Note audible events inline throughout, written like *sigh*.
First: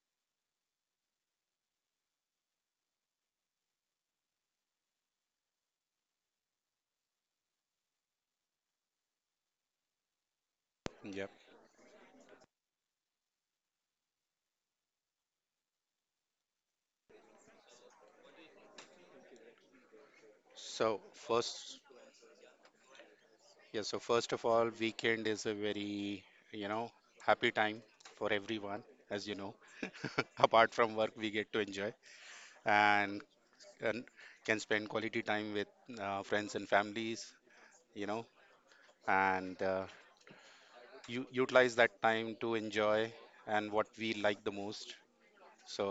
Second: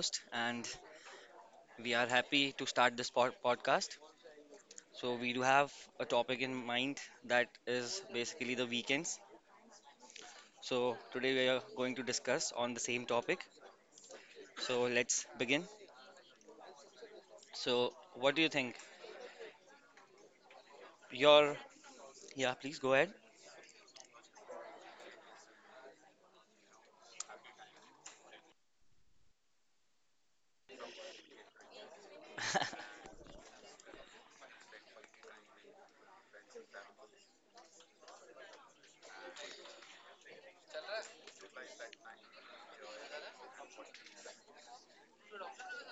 host, and we are happy to start this podcast. So, we do have a topic in mind that is basically the weekends. So, Yep. today we are going to discuss on the same topic. So, let's begin. So, what do you think? So Your, first, yeah, please go ahead. yeah, so first of all, weekend is a very, you know, happy time for everyone, as you know. *laughs* Apart from work, we get to enjoy *laughs* and, and can spend quality time with friends and families, you know, and u utilize that time to enjoy and what we like the most. So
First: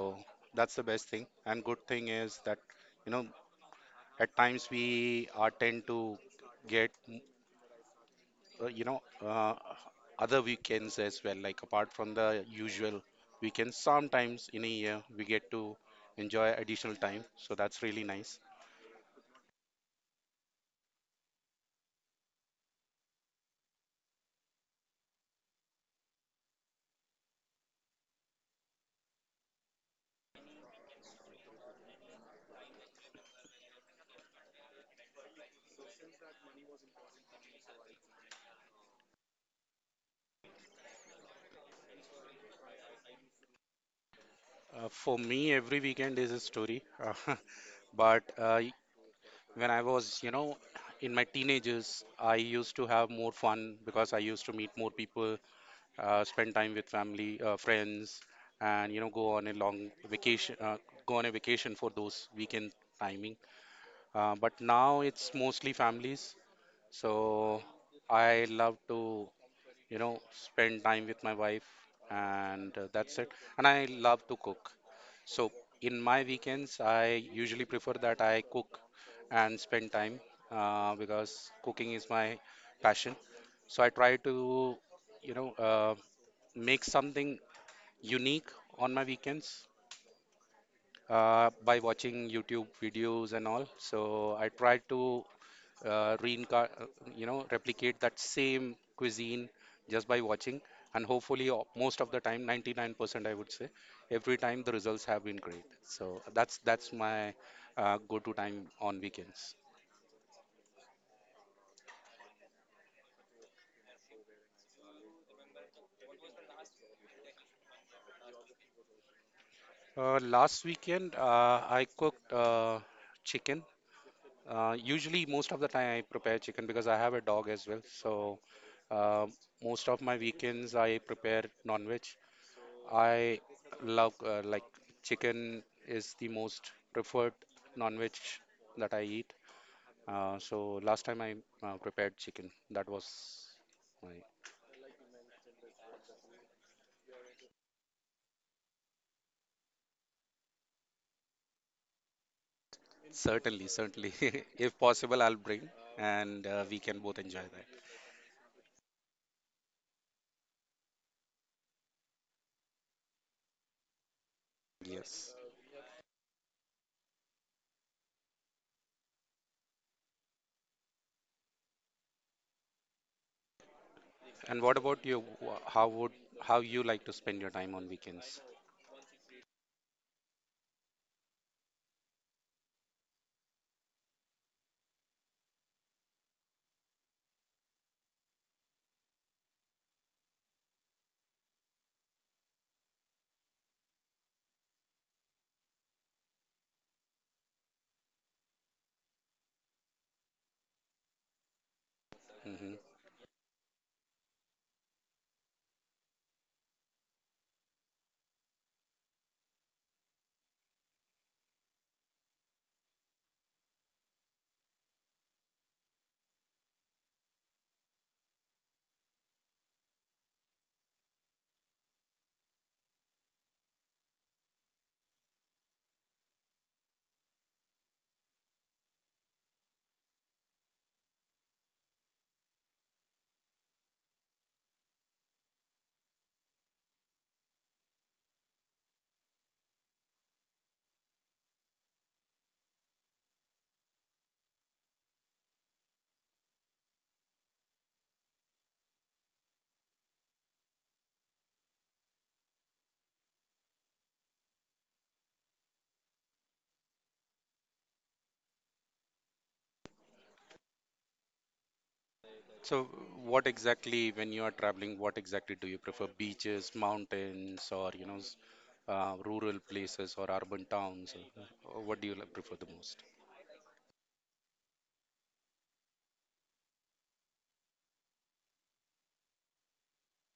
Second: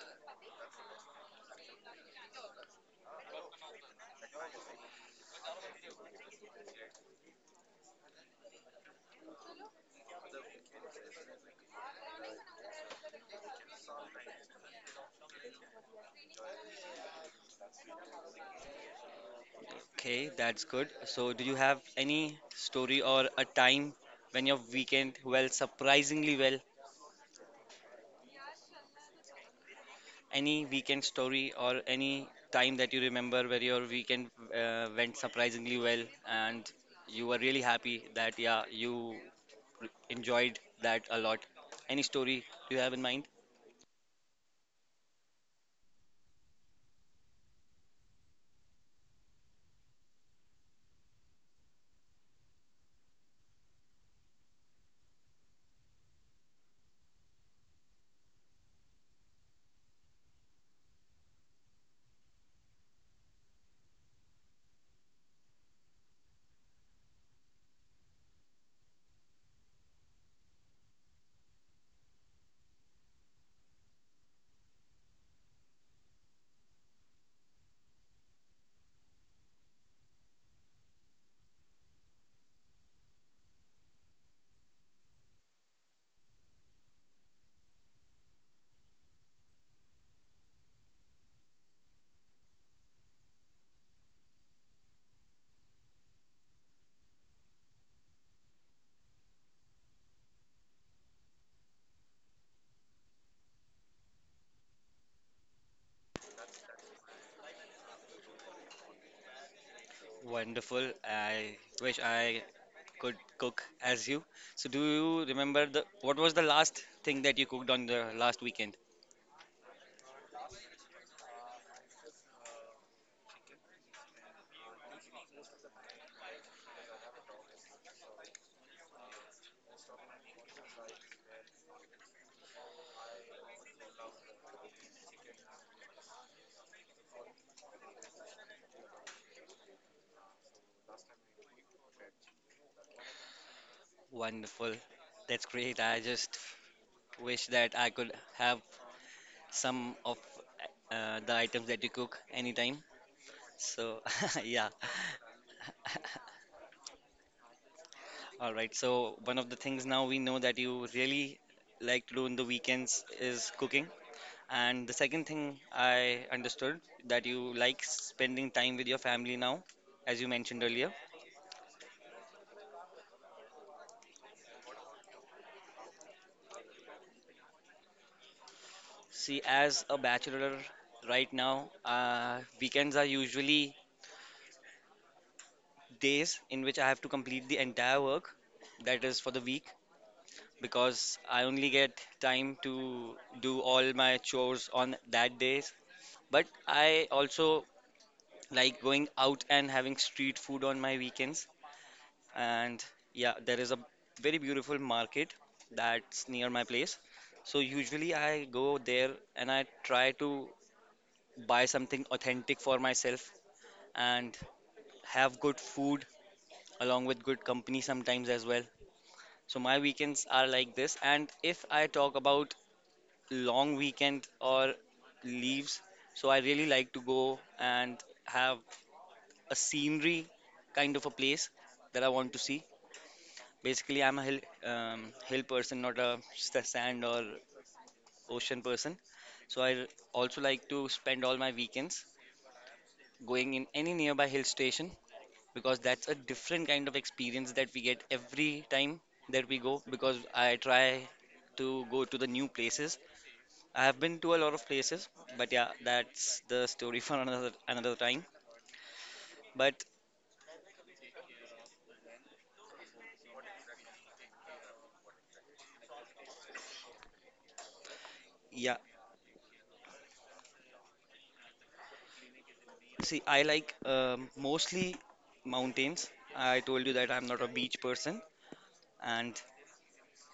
that's the best thing. And good thing is that, you know, at times we are tend to get uh, you know, uh, other weekends as well. Like apart from the usual weekends, sometimes in a year we get to enjoy additional time. So that's really nice. Okay, that's good. So, do you have any story or a time when your weekend went surprisingly well? Any weekend story or any time that you remember where your weekend went surprisingly well and you were really happy that, yeah, you enjoyed that a lot? Any story you have in mind? For me, every weekend is a story. *laughs* Uh, but when I was, in my teenagers, I used to have more fun because I used to meet more people, spend time with family, friends, and go on a long vacation, go on a vacation for those weekend timing. But now it's mostly families. So I love to, spend time with my wife, and that's it. And I love to cook. So in my weekends, I usually prefer that I cook and spend time because cooking is my passion. So I try to, you know, uh, make something unique on my weekends by watching YouTube videos and all. So I try to uh, reincar- uh, replicate that same cuisine just by watching. And hopefully, most of the time, 99%, I would say, every time the results have been great. So that's my go-to time on weekends. Wonderful. I wish I could cook as you. So, do you remember the what was the last thing that you cooked on the last weekend? Last weekend, I cooked chicken. Usually, most of the time, I prepare chicken because I have a dog as well. So, uh, most of my weekends, I prepare non-veg. I love Like chicken is the most preferred non-veg that I eat. So last time I prepared chicken. That was my Wonderful. That's great. I just wish that I could have some of the items that you cook anytime. Certainly, So, certainly. *laughs* *laughs* yeah. If possible, I'll bring and we can both enjoy that. All right. So, one of the things now we know that you really like to do in the weekends is cooking. And the second Yes. thing I understood that you like spending time with your family now, as you mentioned earlier. And what about you? How you like to spend your time on weekends? See, as a bachelor right now, weekends are usually days in which I have to complete the entire work that is for the week because I only get time to do all my chores on that day. But I also like going out and having street food on my weekends. Mm-hmm. And yeah, there is a very beautiful market that's near my place. So usually I go there and I try to buy something authentic for myself and have good food along with good company sometimes as well. So my weekends are like this. And if I talk about long weekend or leaves, so I really like to go and have a scenery kind of a place that I want to see. Basically, I'm a hill person, not a sand or ocean person. So I also like to spend all my weekends going in any nearby hill station because that's a different kind of experience that we get every time that we go because I try to go to the new places. I have been to a lot of places, but yeah, that's the story *laughs* for another time. But So, what exactly, when you are traveling, what exactly do you prefer? Beaches, mountains, or yeah, rural places or urban towns? Or what do you prefer the most? see, I like mostly mountains. I told you that I'm not a beach person, and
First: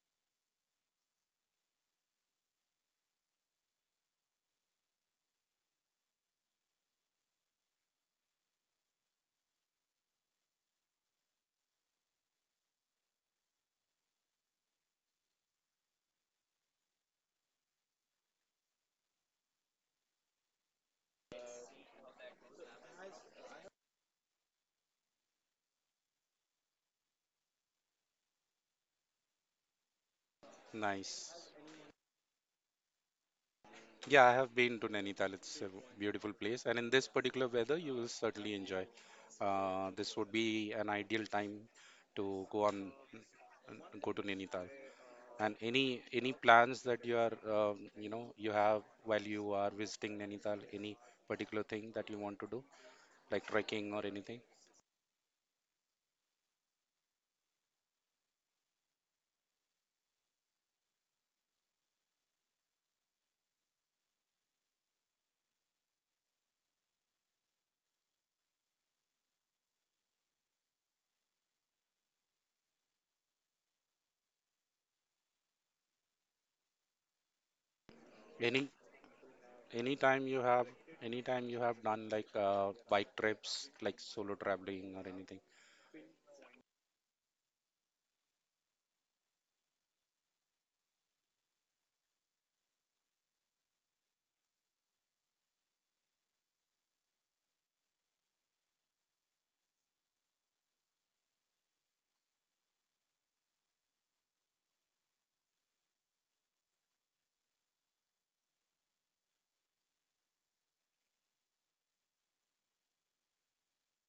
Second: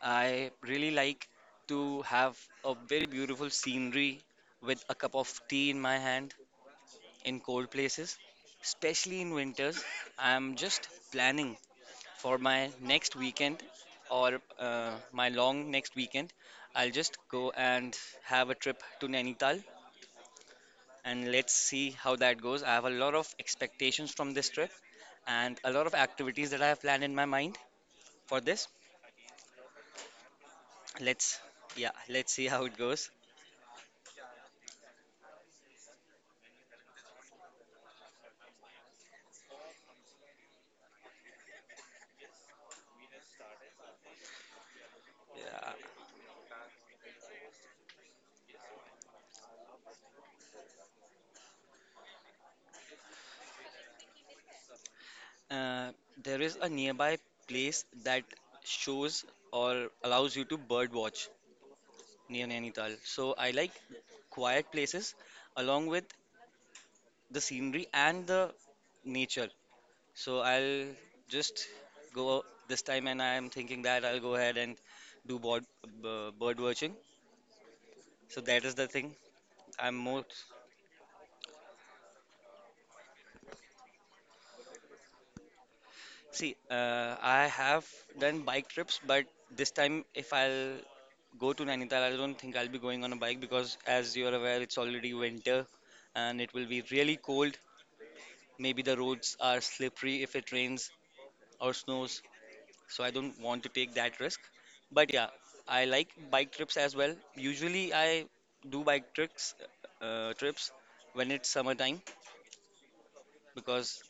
I really like to have a very beautiful scenery with a cup of tea in my hand in cold places, especially in winters. I'm just planning for my next weekend or my long next weekend. I'll just go and have a trip to Nainital and let's see how that goes. I have a lot of expectations from this trip and a lot of activities that I have planned in my mind for this. Nice. Let's, yeah, let's see how it goes. Yeah, I have been to Nainital. It's a beautiful place, and in this particular weather, you will certainly enjoy. This would be an ideal time to go to Nainital. And Yeah. any plans that you have while you are visiting Nainital, any particular thing that you want to do? Like trekking or anything? Uh, there is a nearby place that shows or allows you to bird watch near Nainital. So I like quiet places along with the scenery and the nature. So I'll just go this time, and I'm thinking that I'll go ahead and do bird watching. So that Any is the thing. I'm anytime more you have anytime you have done like bike trips, like solo traveling or anything? see. I have done bike trips, but this time, if I'll go to Nainital, I don't think I'll be going on a bike because, as you're aware, it's already winter, and it will be really cold. Maybe the roads are slippery if it rains or snows. So I don't want to take that risk. But yeah, I like bike trips as well. Usually, I do trips when it's summertime because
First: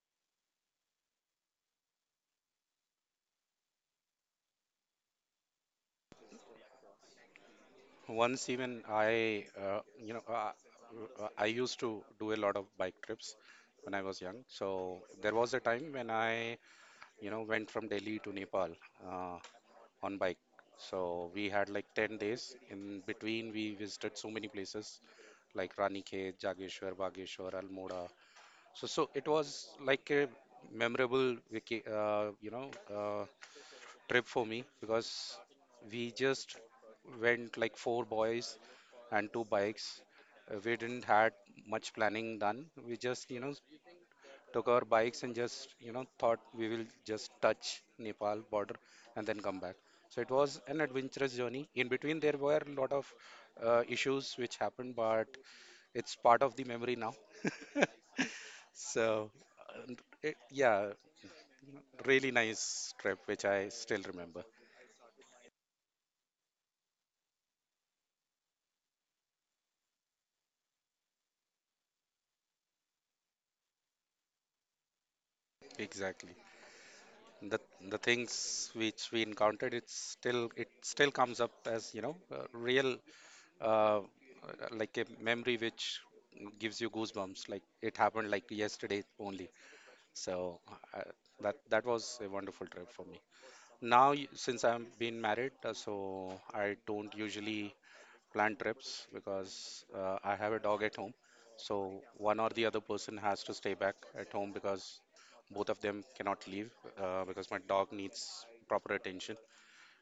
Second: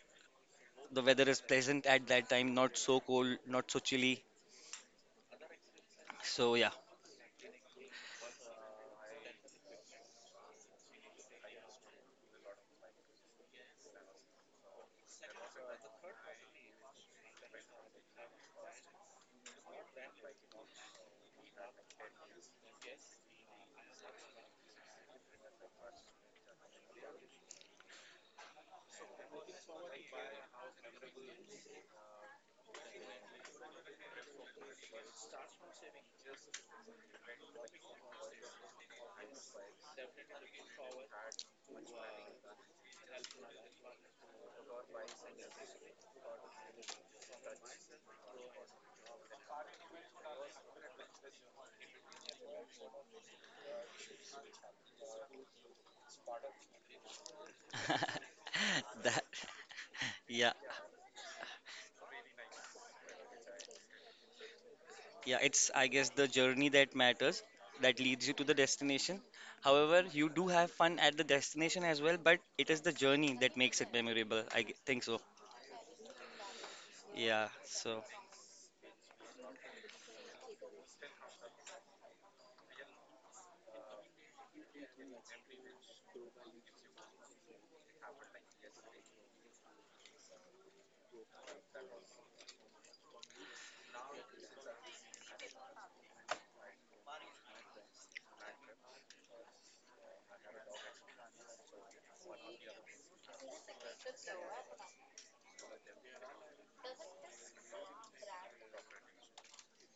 the weather is pleasant at that time, not so cold, not so chilly. So yeah, Once even I used to do a lot of bike trips when I was young. So there was a time when I, went from Delhi to Nepal uh, on bike. So we had like 10 days. In between, we visited so many places like Ranikhet, Jageshwar, Bageshwar, Almora. So it was like a memorable trip for me because we just went like four boys and two bikes. We didn't had much planning done. We just, took our bikes and just, thought we will just touch Nepal border and then come back. So it was an adventurous journey. In between, there were a lot of issues which happened, but it's part of the memory now. *laughs* *laughs* that So, uh, yeah yeah, really nice trip, which I still remember. yeah, it's I guess the journey that matters that leads you to the destination. However, you do have fun at the destination as well, but it is the journey that makes it memorable. I think so. Exactly. Yeah, The the so. things which we encountered, it still comes up as, a real uh, like a memory which gives you goosebumps. Like it happened like yesterday only. So uh, that was a wonderful trip for me. Now, since I am been married, so I don't usually plan trips because I have a dog at home. So one or the other person has to stay back at home because both of them cannot leave because my dog needs proper attention.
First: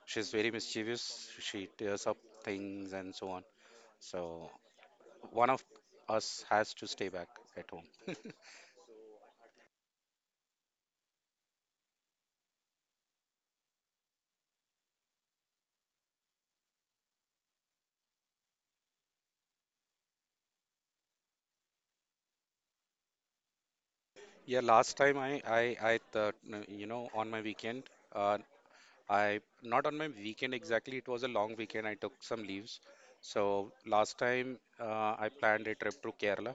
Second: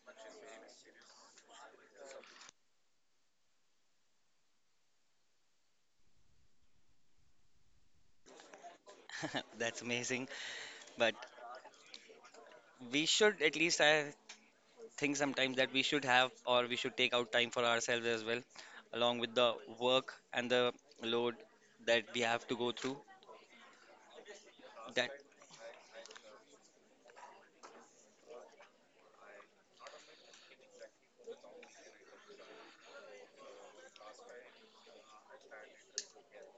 She's very mischievous. She tears up things and so on. So one of us has to stay back at home. *laughs* *laughs* That's amazing. But we should at least I think sometimes that we should have or we should take out time for ourselves as well, along with the work and the load that we have to go through. Yeah, last That time I th- you know on my weekend, uh, I not on my weekend exactly. It was a long weekend. I took some leaves. So last time I planned a trip to Kerala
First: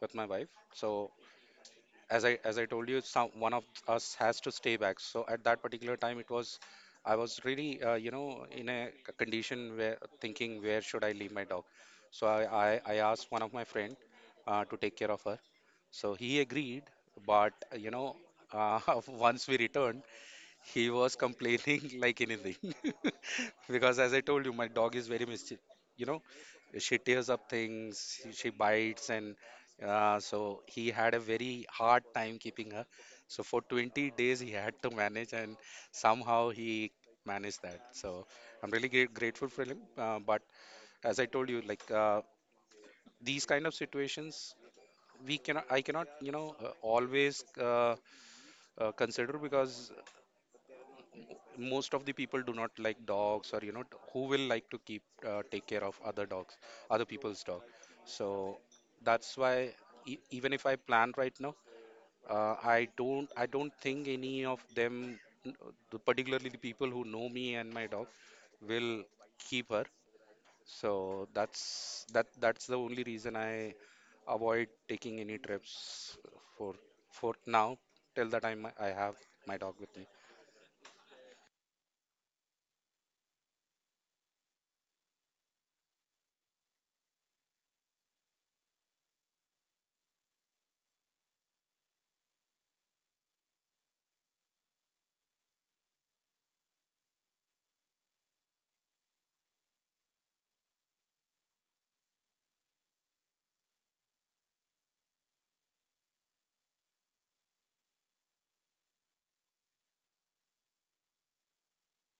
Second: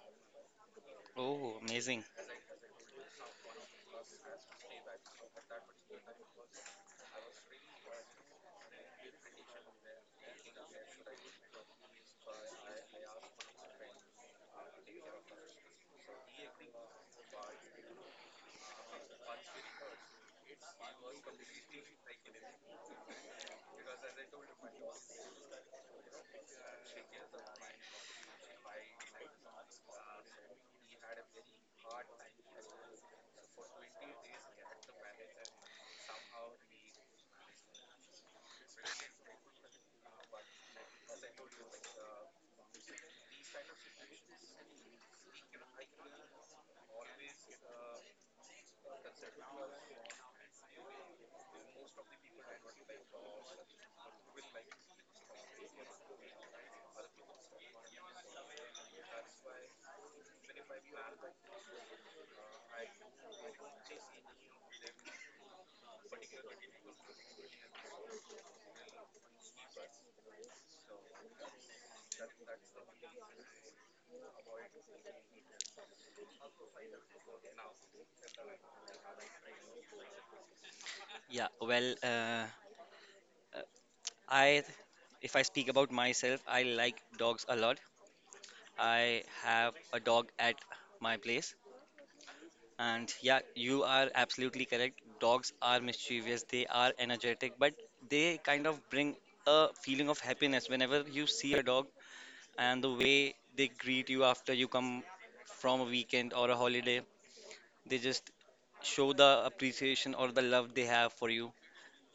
with my wife. So oh amazing. as I told you, some one of us has to stay back. So at that particular time, it was I was really in a condition where thinking where should I leave my dog. So I asked one of my friend to take care of her. So he agreed, but you know *laughs* uh, once we returned. He was complaining *laughs* like anything. *laughs* Because as I told you, my dog is very mischief. You know, she tears up things, she bites, and so he had a very hard time keeping her. So for 20 days, he had to manage, and somehow he managed that. So I'm really grateful for him. But as I told you, like these kind of situations, we cannot, I cannot, always consider because most of the people do not like dogs or who will like to keep take care of other people's dog. So that's why even if I plan right now, I don't think any of them n- particularly the people who know me and my dog will keep her. So that's the only reason I avoid taking any trips for now till that time I have my dog with me. Yeah, well, uh, I if I speak about myself, I like dogs a lot. I have a dog at my place. And yeah, you are absolutely correct. Dogs are mischievous, they are energetic, but they kind of bring a feeling of happiness whenever you see a dog and the way they greet you after you come from a weekend or a holiday. They just show the appreciation or the love they have for you.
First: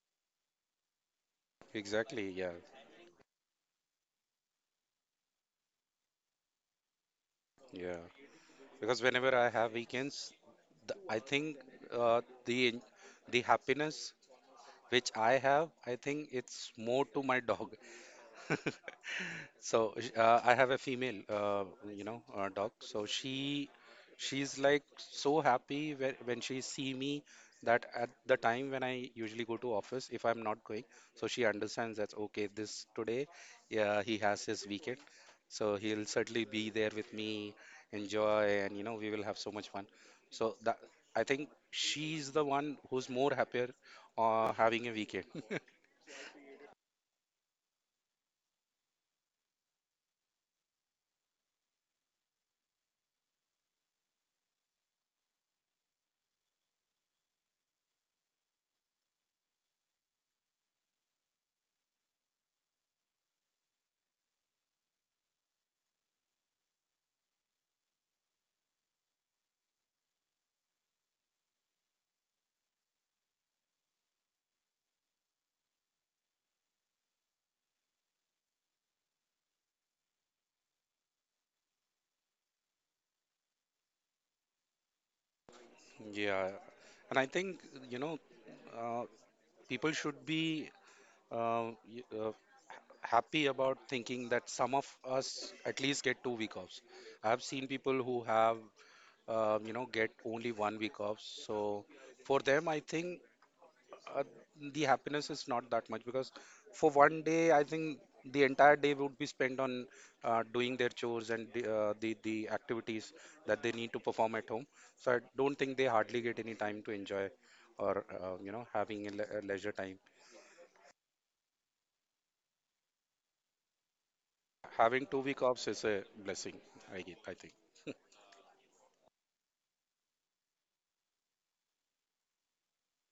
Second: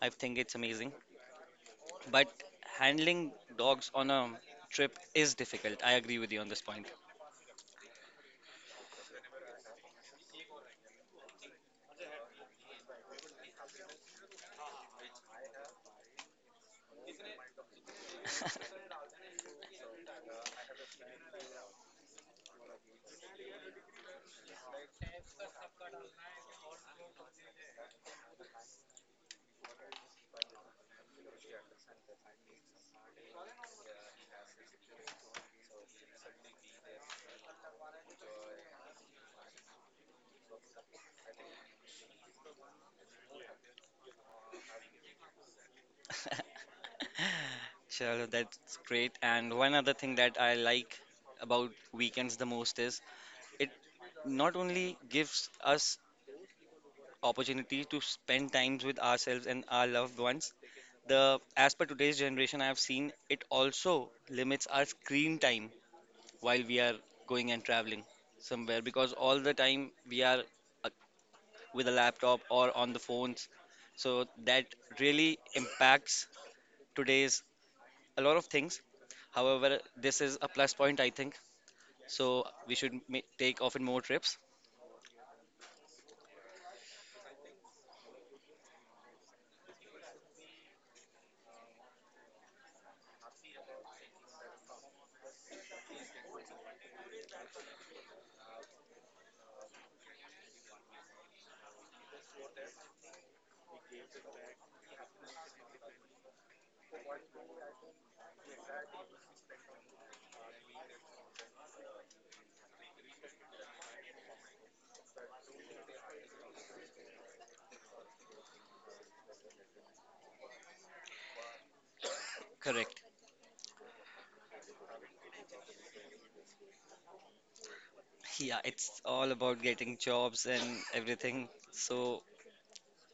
I think it's amazing. But Exactly. Yeah, handling dogs on a trip is difficult. I agree with you on this point. yeah, because whenever I have weekends, I think uh, the the happiness which I have, I think it's more to my dog. *laughs* *laughs* So I have a female, dog. So she's like so happy when she see me that at the time when I usually go to office, if I'm not going, so she understands that okay, this today, yeah, he has his weekend, so he'll certainly be there with me, enjoy, and we will have so much fun. So that I think she's the one who's more happier having a weekend. *laughs* Chalo, that's great. And one other thing that I like about weekends the most is it not only gives us opportunity to spend times with ourselves and our loved ones, the as per today's generation I have seen, it also limits our screen time while we are going and traveling somewhere because all the time we are uh, with a laptop or on the phones. So that really impacts today's a lot of things. However, this is a plus point, I think. So we should take often more trips. Yeah, and I think you know, uh, people should be uh, y- uh, happy about thinking that some of us at least get two-week offs. I have seen people who have get only one week off. So for them, I think uh, the happiness is not that much because for one day, I think the entire day would be spent on doing their chores and the, the activities that they need to perform at home. So I don't think they hardly get any time to enjoy or having a leisure time. Correct. Having two-week offs is a blessing, I get, I think. Yeah, it's all about getting jobs and everything. So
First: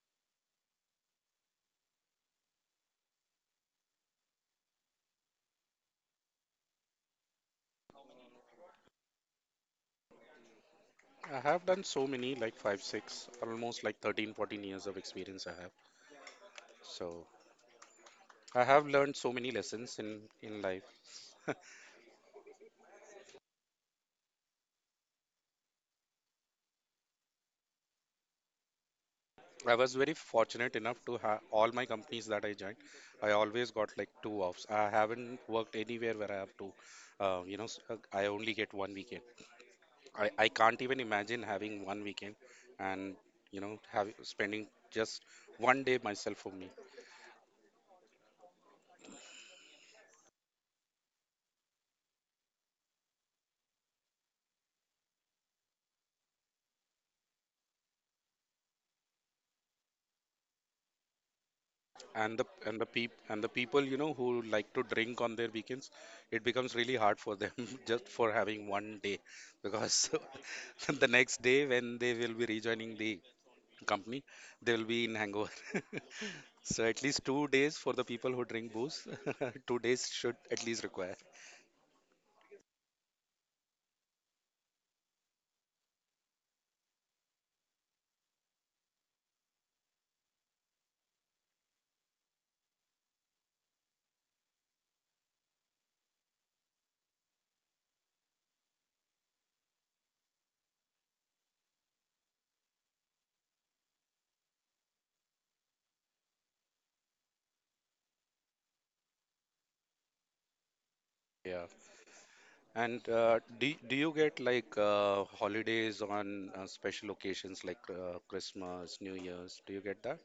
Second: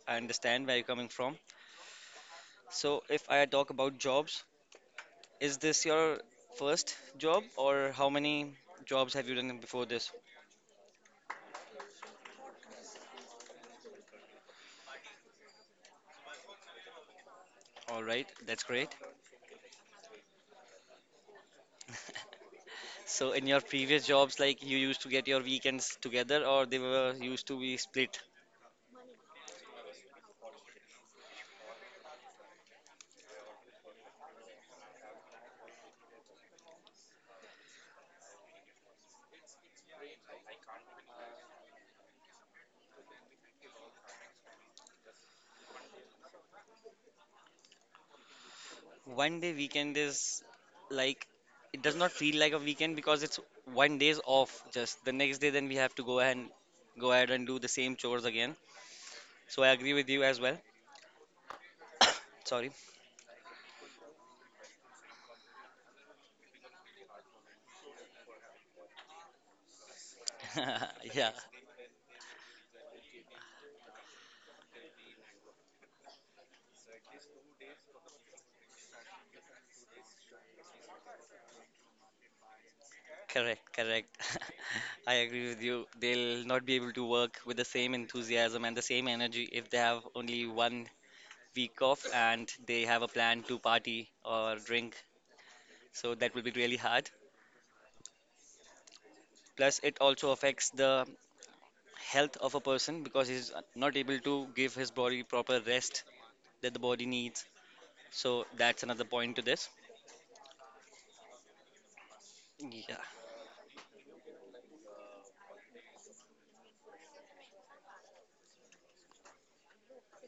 I understand where you're coming from. So if I talk about jobs, is this your first job or how many jobs have you done before this? I have done so many, like five, six, almost like 13-14 years of experience I have. So All right, that's I have great. learned so many lessons in life. *laughs* So in your previous jobs, like you used to get your weekends together or they were used to be split? I was very fortunate enough to have all my companies that I joined. I always got like two offs. I haven't worked anywhere where I have two. I only get one weekend. I can't even imagine having one weekend and having spending just one day myself for me. One day weekend is like it does not feel like a weekend because it's one day's off just the next day then we have to go and go ahead and do the same chores again. So I agree with you as well. And the Sorry. *laughs* and the peop and the people who like to drink on their weekends, it becomes really hard for them *laughs* just for having one day because *laughs* the Yeah, next day when they will be rejoining the company, they will be in hangover. *laughs* So at least 2 days for the people who drink booze, *laughs* 2 days should at least require. correct, correct. *laughs* I agree with you. They'll not be able to work with the same enthusiasm and the same energy if they have only one week off and they have a plan to party or drink. So that will be really hard. Plus, it also affects the health of a person because he's not able to give his body proper rest that the body needs. So that's another point to this. Yeah. Yeah. And do you get like holidays on special occasions like Christmas, New Year's? Do you get that?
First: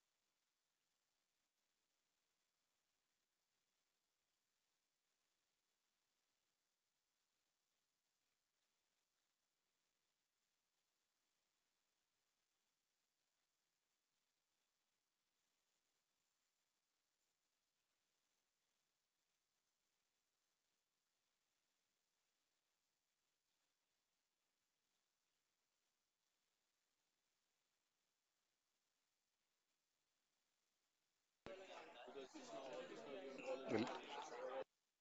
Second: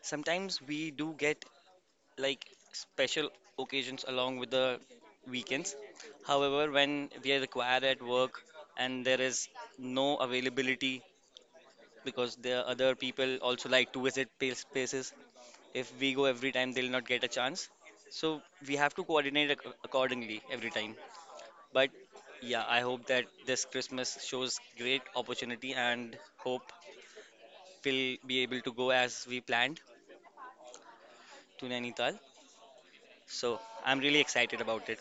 Sometimes we do get like special occasions along with the weekends. However, when we are required at work and there is no availability because there are other people also like to visit places, if we go every time, they'll not get a chance. So we have to coordinate accordingly every time. But yeah, I hope that this Christmas shows great opportunity and hope we'll be able to go as we planned to Nainital. So Well. I'm really excited about it.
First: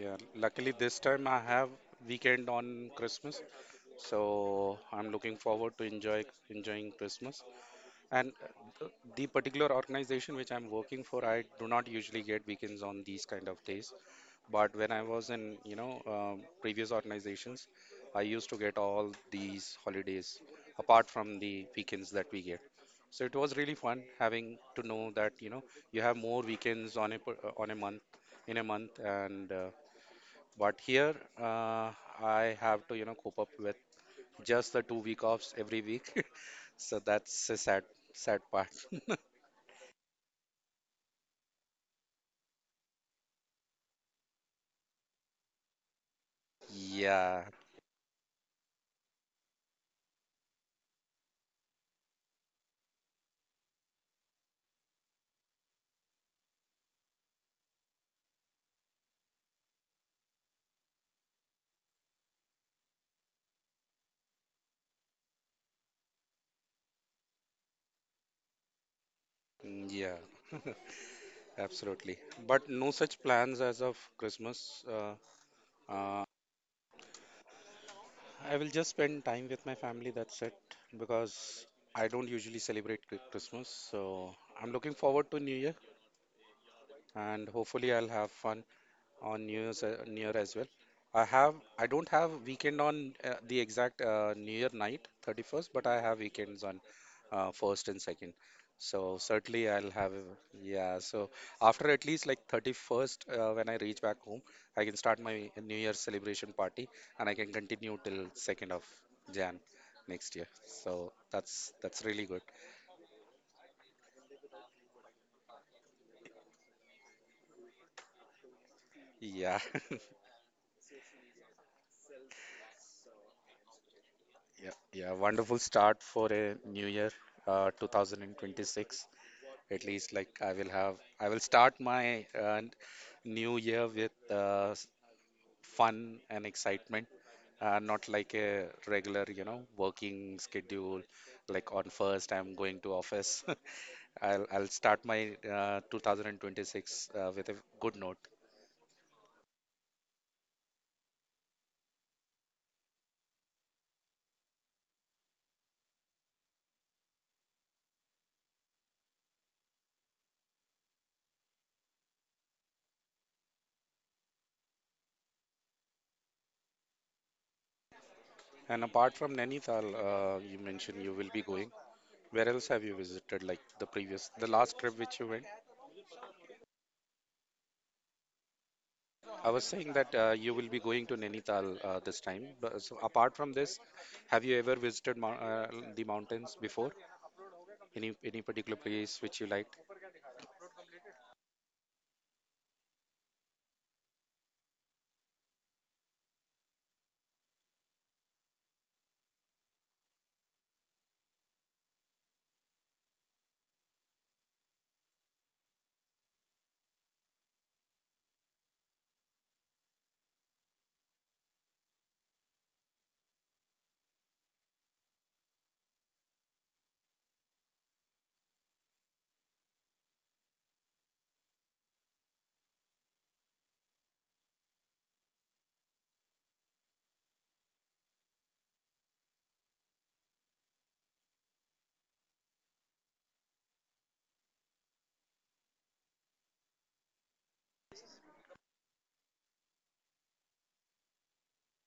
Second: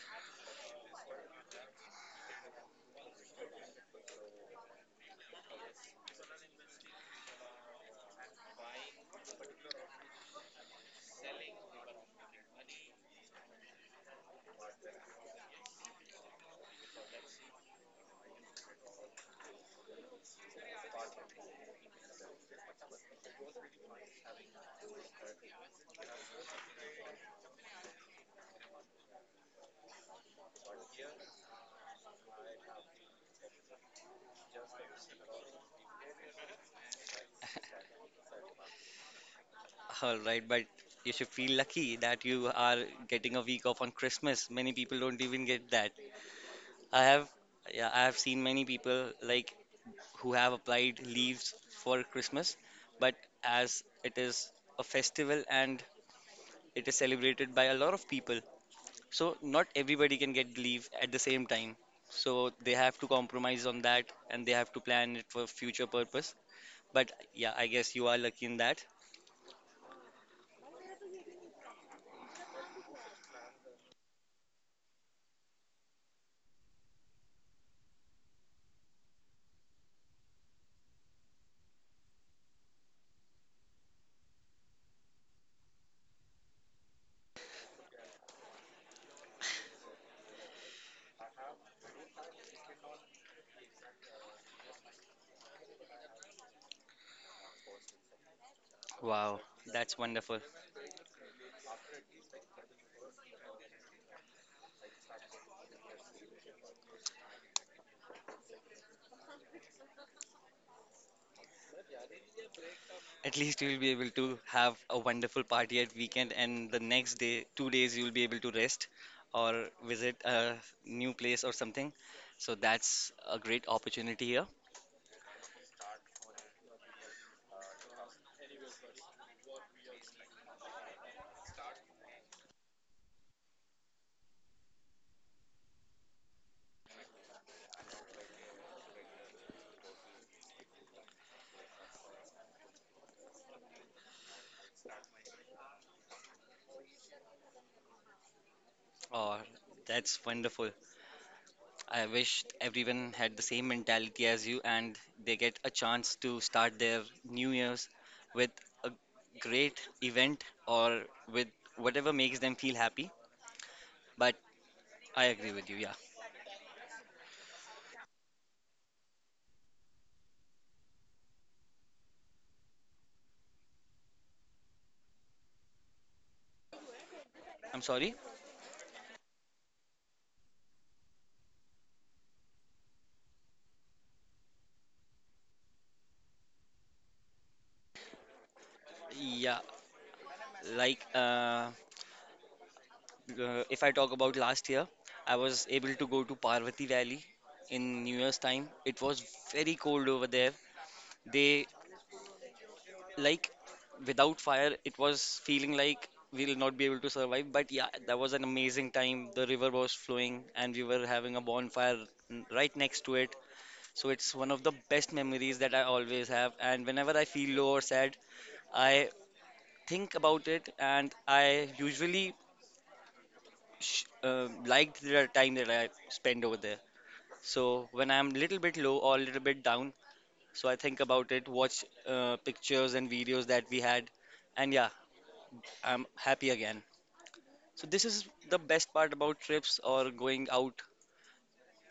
Yeah. Luckily this time I have weekend on Christmas, so I'm looking forward to enjoying Christmas. And the particular organization which I'm working for, I do not usually get weekends on these kind of days. But when I was in, previous organizations, I used to get all these holidays apart from the weekends that we get. So it was really fun having to know that, you have more weekends on a on a month in a month. And but here, uh, I have to, cope up with just the two-week offs every week. *laughs* So that's a sad, sad part. *laughs* All right, but you should feel lucky that you are getting a week off on Christmas. Many people don't even get that. I have, Yeah, yeah, I have seen many people like who have applied leaves for Christmas, but as it is a festival and it is celebrated by a lot of people, so not everybody can get leave at the same time. So they have to compromise on that and they have to plan it for future purpose. But yeah, I guess you are lucky in that. mm, yeah, *laughs* absolutely. But no such plans as of Christmas. Uh, I will just spend time with my family, that's it, because I don't usually celebrate Christmas. So I'm looking forward to New Year and hopefully I'll have fun on New Year as well. I don't have weekend on the exact New Year night, 31st, but I have weekends on first and second. So Wow, certainly I'll that's have. wonderful. Yeah. So after at least like 31st, when I reach back home, I can start my New Year celebration party, and I can continue till 2nd of Jan next year. So that's really good. At least you'll be able to have a wonderful party at weekend and the next day, two days you'll be able to rest Yeah. or *laughs* visit a new place or something. So that's a great opportunity here. Yeah, yeah, wonderful start for a new year, 2026. At least like I will start my new year with fun and excitement. Not like a regular, working schedule. Like on first, I'm going to office. *laughs* I'll start my 2026 with a good note. Or that's wonderful. I wish everyone had the same mentality as you and they get a chance to start their New Year's with a great event or with whatever makes them feel happy. But I agree with you, yeah. And apart from Nainital, you mentioned you will be going. Where else have you visited? Like the last trip which you went? I'm sorry. I was saying that you will be going to Nainital this time. But, so apart from this, have you ever visited the mountains before? Any particular place which you Yeah, liked? like if I talk about last year, I was able to go to Parvati Valley in New Year's time. It was very cold over there. They like without fire it was feeling like we'll not be able to survive, but yeah, that was an amazing time, the river was flowing and we were having a bonfire right next to it. So it's one of the best memories that I always have, and whenever I feel low or sad, I think about it and I usually liked the time that I spend over there. So when I'm a little bit low or a little bit down, so I think about it, watch pictures and videos that we had, and yeah, I'm happy again. So this is the best part about trips or going out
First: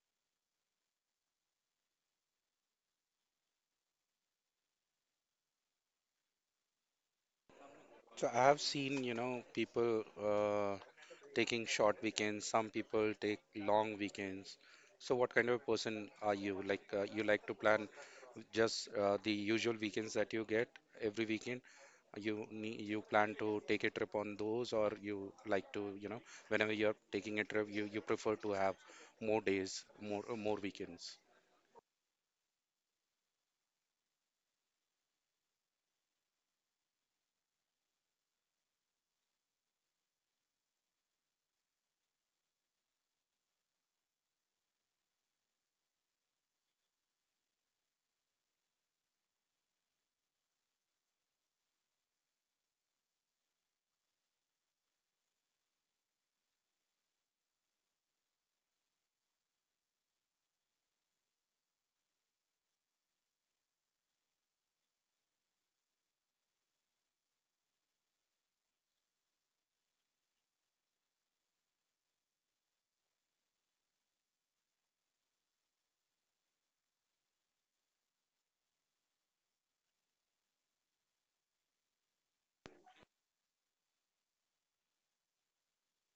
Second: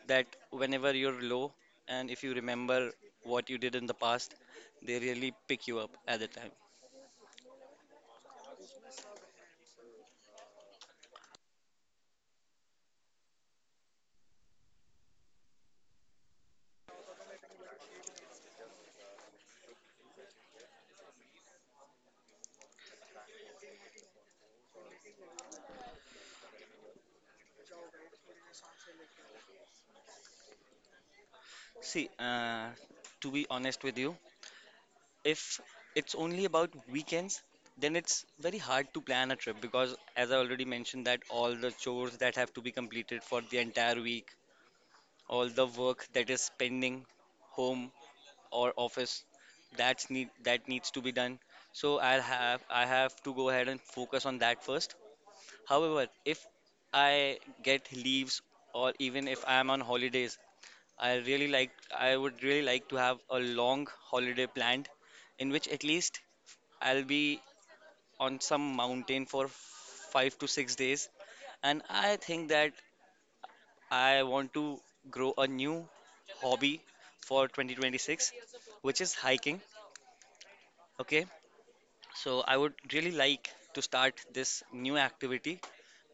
that whenever you're low and if you remember what you did in the past, they really pick you up at the time. So I have seen, people taking short weekends. Some people take long weekends. So what kind of a person are you? Like you like to plan just the usual weekends that you get every weekend. You plan to take a trip on those, or you like to, whenever you're taking a trip, you prefer to have more days, more weekends. See, to be honest with you, if it's only about weekends, then it's very hard to plan a trip because as I already mentioned that all the chores that have to be completed for the entire week, all the work that is pending home or office that needs to be done. So I have to go ahead and focus on that first. However, if I get leaves or even if I am on holidays, I really like I would really like to have a long holiday planned in which at least I'll be on some mountain for 5 to 6 days. And I think that I want to grow a new hobby for 2026, which is hiking. Okay, so I would really like to start this new activity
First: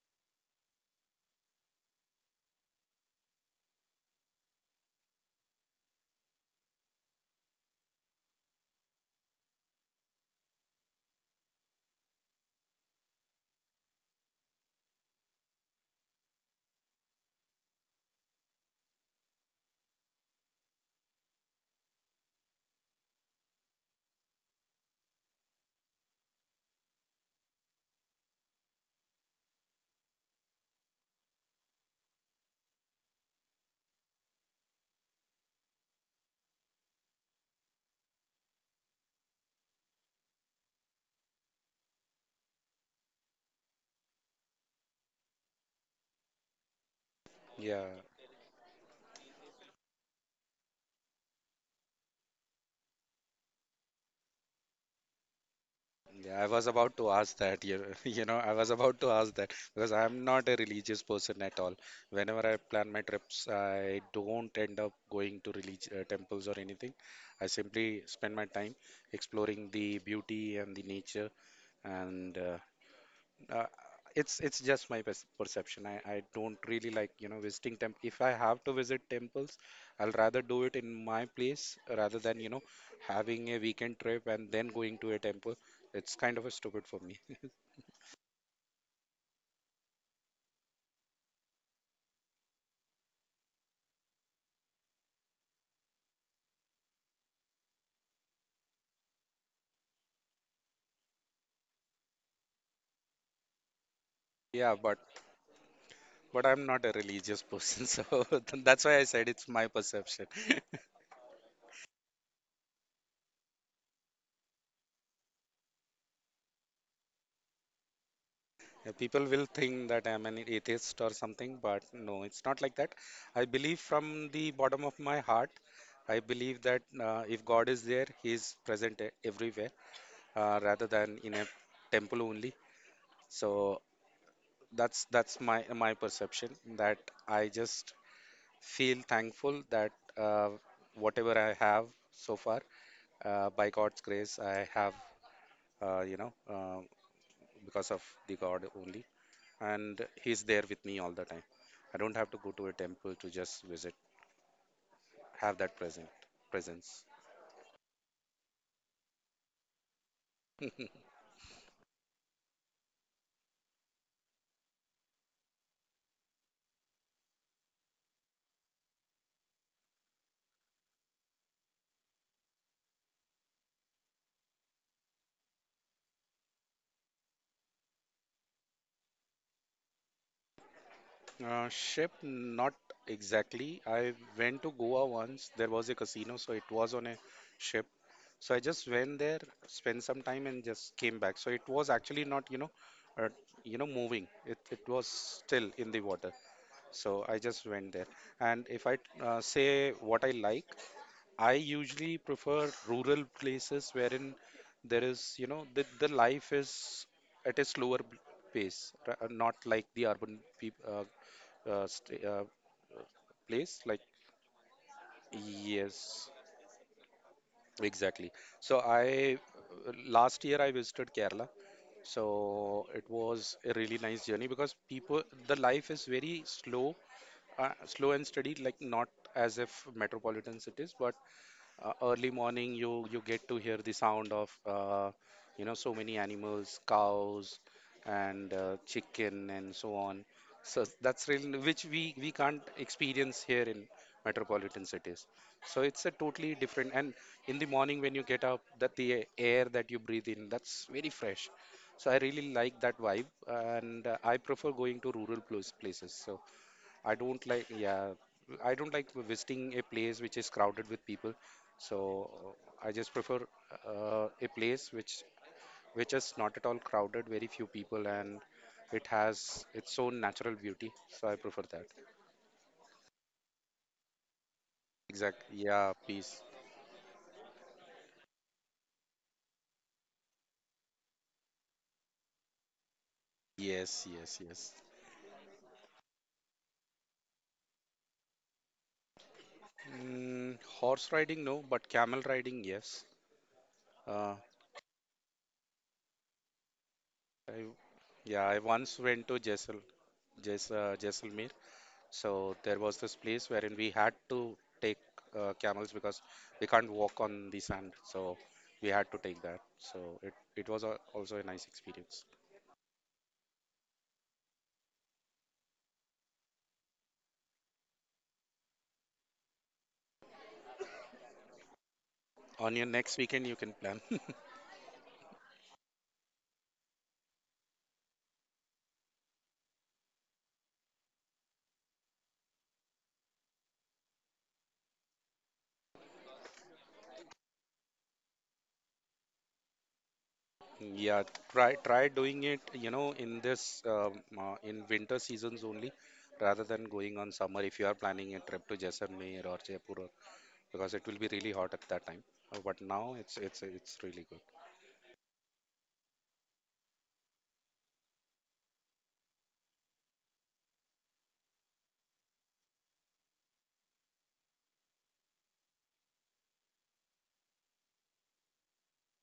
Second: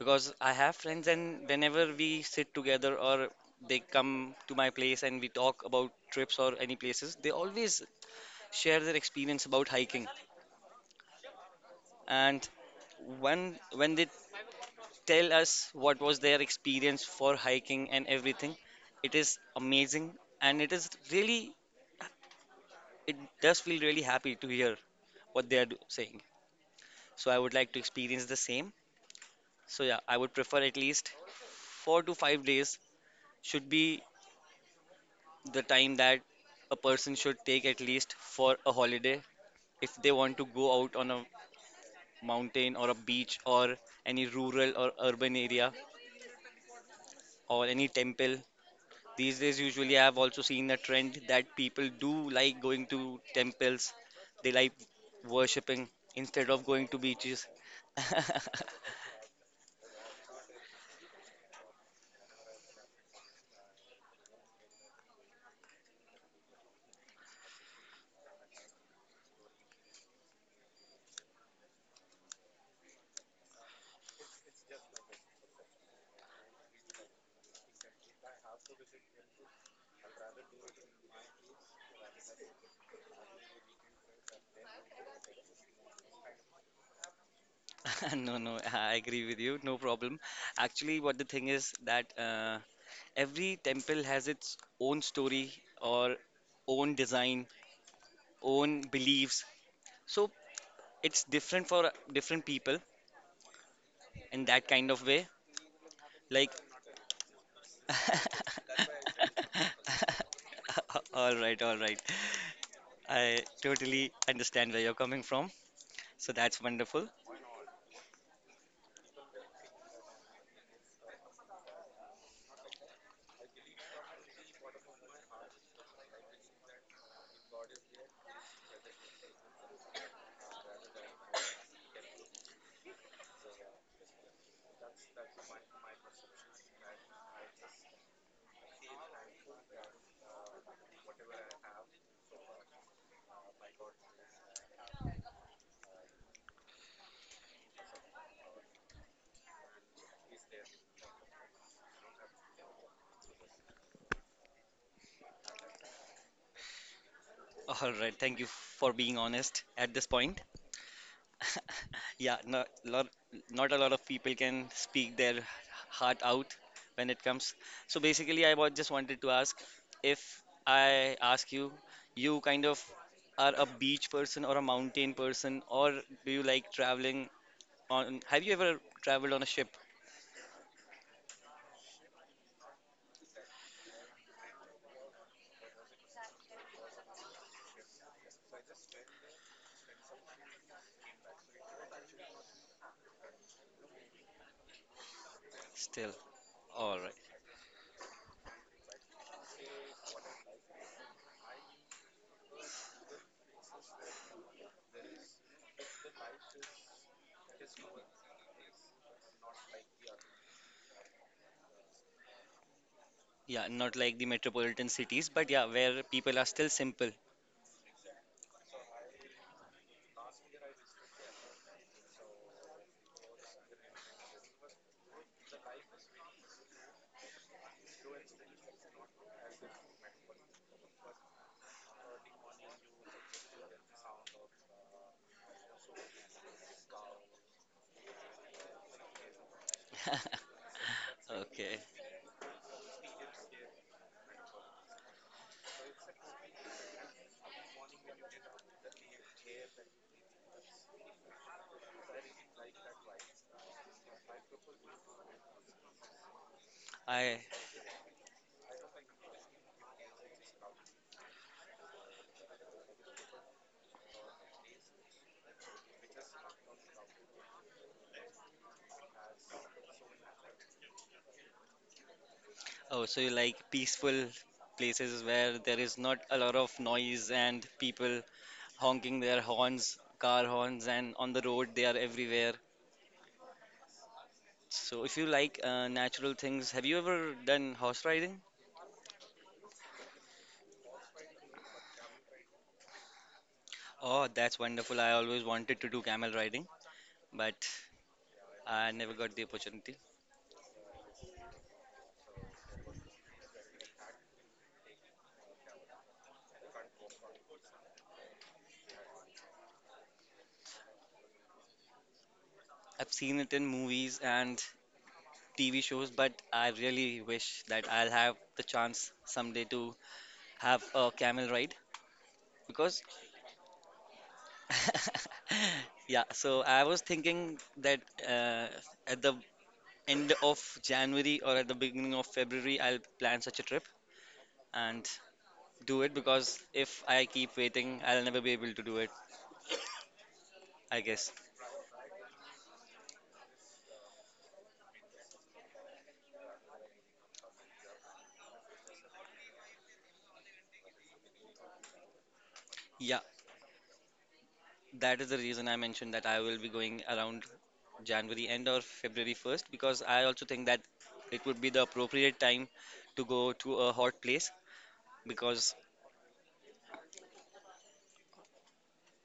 because I have friends and whenever we sit together or they come to my place and we talk about trips or any places, they always share their experience about hiking. And when they tell us what was their experience for hiking and everything, it is amazing and it is really it does feel really happy to hear what they are saying. So I would like to experience the same. So yeah, I would prefer at least 4 to 5 days should be the time that a person should take at least for a holiday if they want to go out on a mountain or a beach or any rural or urban area or Yeah. any temple. These days usually I have also seen a trend that people do like going to temples. They like worshipping Yeah, I instead was of going about to to ask beaches. that. You, *laughs* *laughs* I was about to ask that because I'm not a religious person at all. Whenever I plan my trips, I don't end up going to relig temples or anything. I simply spend my time exploring the beauty and the nature, and uh, it's just my perception. I don't really like, visiting temp. If I have to visit temples, I'll rather do it in my place rather than, having a weekend trip and then going to a temple. It's kind of a stupid for me. *laughs* No, no, I agree with you, no problem. Actually, what the thing is that every temple has its own story or own design, own beliefs. So it's different for different people in that Yeah, kind but of way. Like, I'm not a religious person, *laughs* so that's why I said it's my perception. *laughs* *laughs* all right, all right. I totally understand where you're coming from. So that's wonderful. Yeah, people will think that I'm an atheist or something, but no, it's not like that. I believe from the bottom of my heart, I believe that if God is there, He is present everywhere, rather than in a temple only. So that's my perception that I just feel thankful that uh, whatever I have so far, by God's grace, I have, uh, you know, uh, because of the God only. And he's there with me all the time. I don't have to go to a temple to just visit, have that present presence. All right. Thank you for being honest at this point. *laughs* Yeah, no, not a lot of people can speak their heart out when it comes. So basically, I just wanted to ask if I ask you, you kind of are a beach person or a mountain person, or do you like traveling on? Have you ever traveled on a ship Ship, not exactly. I went to Goa once. There was a casino, so it was on a ship. So I just went there, spent some time, and just came back. So it was actually not, uh, moving. It was still in the still? water. All right. So I just went there. And if I say what I like, I usually prefer rural places wherein there is, the life is at a pace, not like the urban peop st Yeah, place. not Like, like the metropolitan cities, but yeah, where yes, people are still simple. exactly. So last year I visited Kerala. So it was a really nice journey because people, the life is very slow, slow and steady, like not as if metropolitan cities, but early morning you get to hear the sound of uh, so many animals, cows, and chicken and so on. *laughs* So that's really, Okay. which we can't experience here in metropolitan cities. So it's a totally different. And in the morning when you get up, that the air that you breathe in, that's very fresh. So I really like that vibe, and I prefer going to rural places. So I I don't like, yeah, I don't like visiting a place which is crowded with people. So I just prefer a place which is not at all crowded, very few people, and it has its own natural beauty. So I prefer that. Oh, so you like peaceful places Exact. where there Yeah, is not a peace. lot of noise and people honking their horns, car horns, and on the road they are everywhere. Yes, yes, yes. So if you like natural things, have you ever done horse riding? Mm, horse riding, no, but camel riding, yes. Oh, Uh, that's wonderful. I always wanted to do camel riding, but I, yeah, I I once never went to got the opportunity. Jaisalmer. So there was this place wherein we had to take camels because we can't walk on the sand. So we had to take that. So it was also a nice experience. I've seen it in movies and TV shows, but I really wish that I'll have the chance someday to have a camel ride On your because next weekend, you can plan. *laughs* *laughs* yeah, so I was thinking that uh, at the end of January or at the beginning of February, I'll plan such a trip and do it because if I keep waiting, I'll never be able to do it, I Yeah, guess. try doing it, in this in winter seasons only, rather than going on summer if you are planning a trip to Jaisalmer or Jaipur, because it will be really hot at that time. But now Yeah, it's it's really good. that is the reason I mentioned that I will be going around January end or February 1st because I also think that it would be the appropriate time to go to a hot place because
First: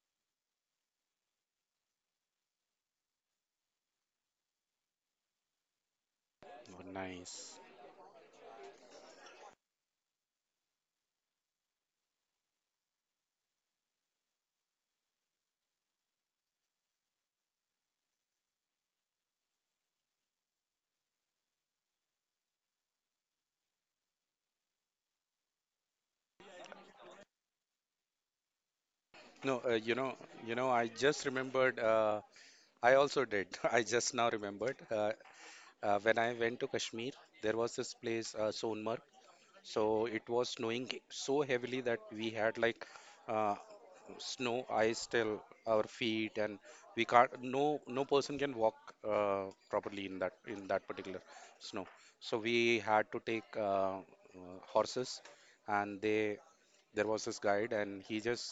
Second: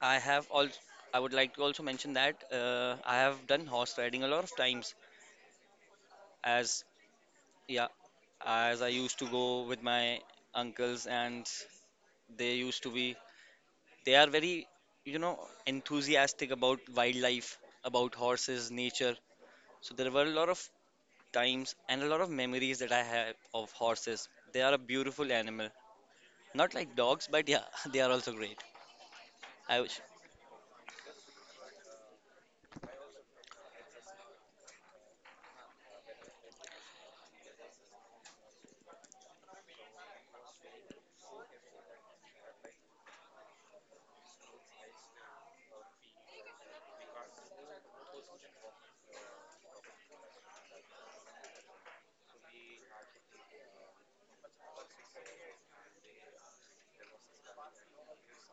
I have all I would like to also mention that I have done horse riding a lot of times as Oh, nice. yeah, as I used to go with my uncles and they used to be they are very, you know, enthusiastic about wildlife, about horses, nature. So there were a lot of times and a lot of memories that I have of horses. They are a beautiful animal, not like dogs, but yeah, *laughs* they are also great. No, I wish I just remembered. I also did. *laughs* I just now remembered. When I went to Kashmir, there was this place, Sonmarg. So it was snowing so heavily that we had like uh, snow, ice till our feet, and we can't. No, no person can walk uh, properly in that particular snow. So we had to take horses, and they there was this guide, and he just,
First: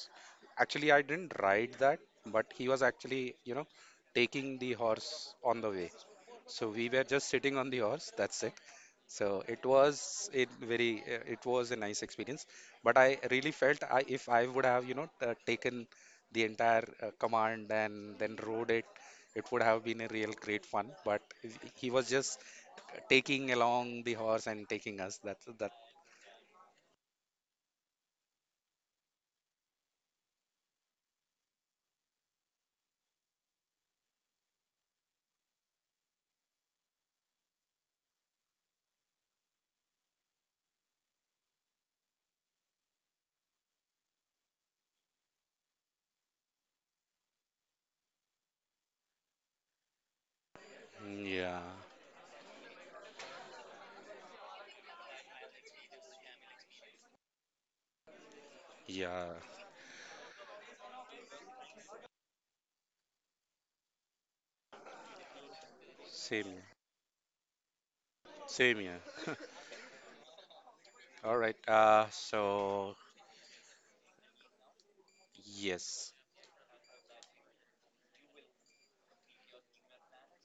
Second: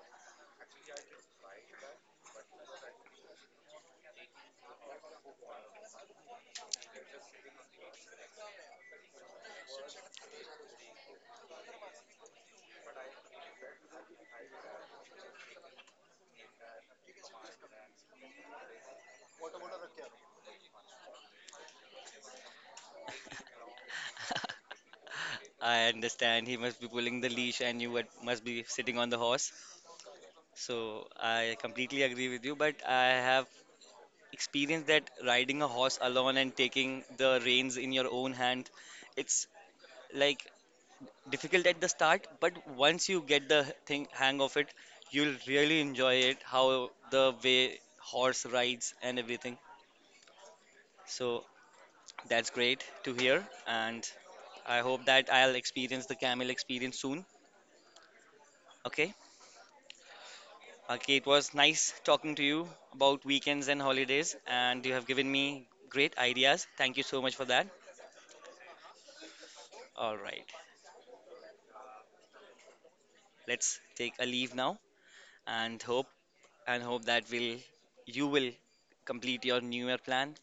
actually, I didn't ride that, but he was actually, taking the horse on the way. So we were just sitting on the horse, that's it. So it was a it was a nice experience. But I really felt I if I would have, taken the entire command and then rode it, it would have been a real great fun. But he was just taking along the horse and *laughs* taking us, that's that. I understand he must be pulling the leash and you must be sitting on the horse. So I completely agree with you, but I have experience that riding a horse alone and taking the reins in your own hand, it's like difficult at the start, but once you get the thing hang of it, you'll really enjoy it how the way horse rides and everything. So Yeah, that's great to hear, and I hope that I'll experience the camel experience soon. Okay, yeah, okay. It was nice talking to you about weekends and holidays, and you have given me great same ideas. Thank you so much for that. Same here. *laughs* All right. All right. So Let's take a leave now and yes, hope that will you will complete your New Year plan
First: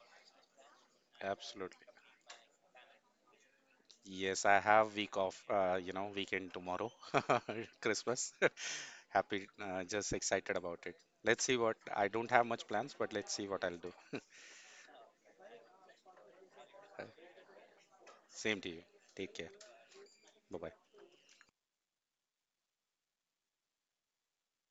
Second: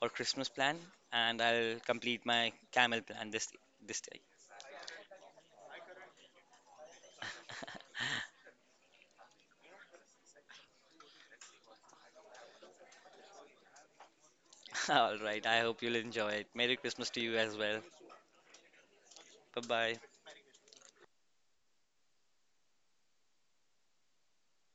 or Christmas plan, and I'll absolutely. complete my camel plan this day. Yes, I have week off. Weekend tomorrow, *laughs* Christmas. *laughs* *laughs* Happy. Just excited about it. Let's see what. I don't have much plans, but let's see what I'll do. *laughs* All right. I hope you'll enjoy it. Merry Christmas to you as well. Same to you. Take care. Bye bye. Bye bye.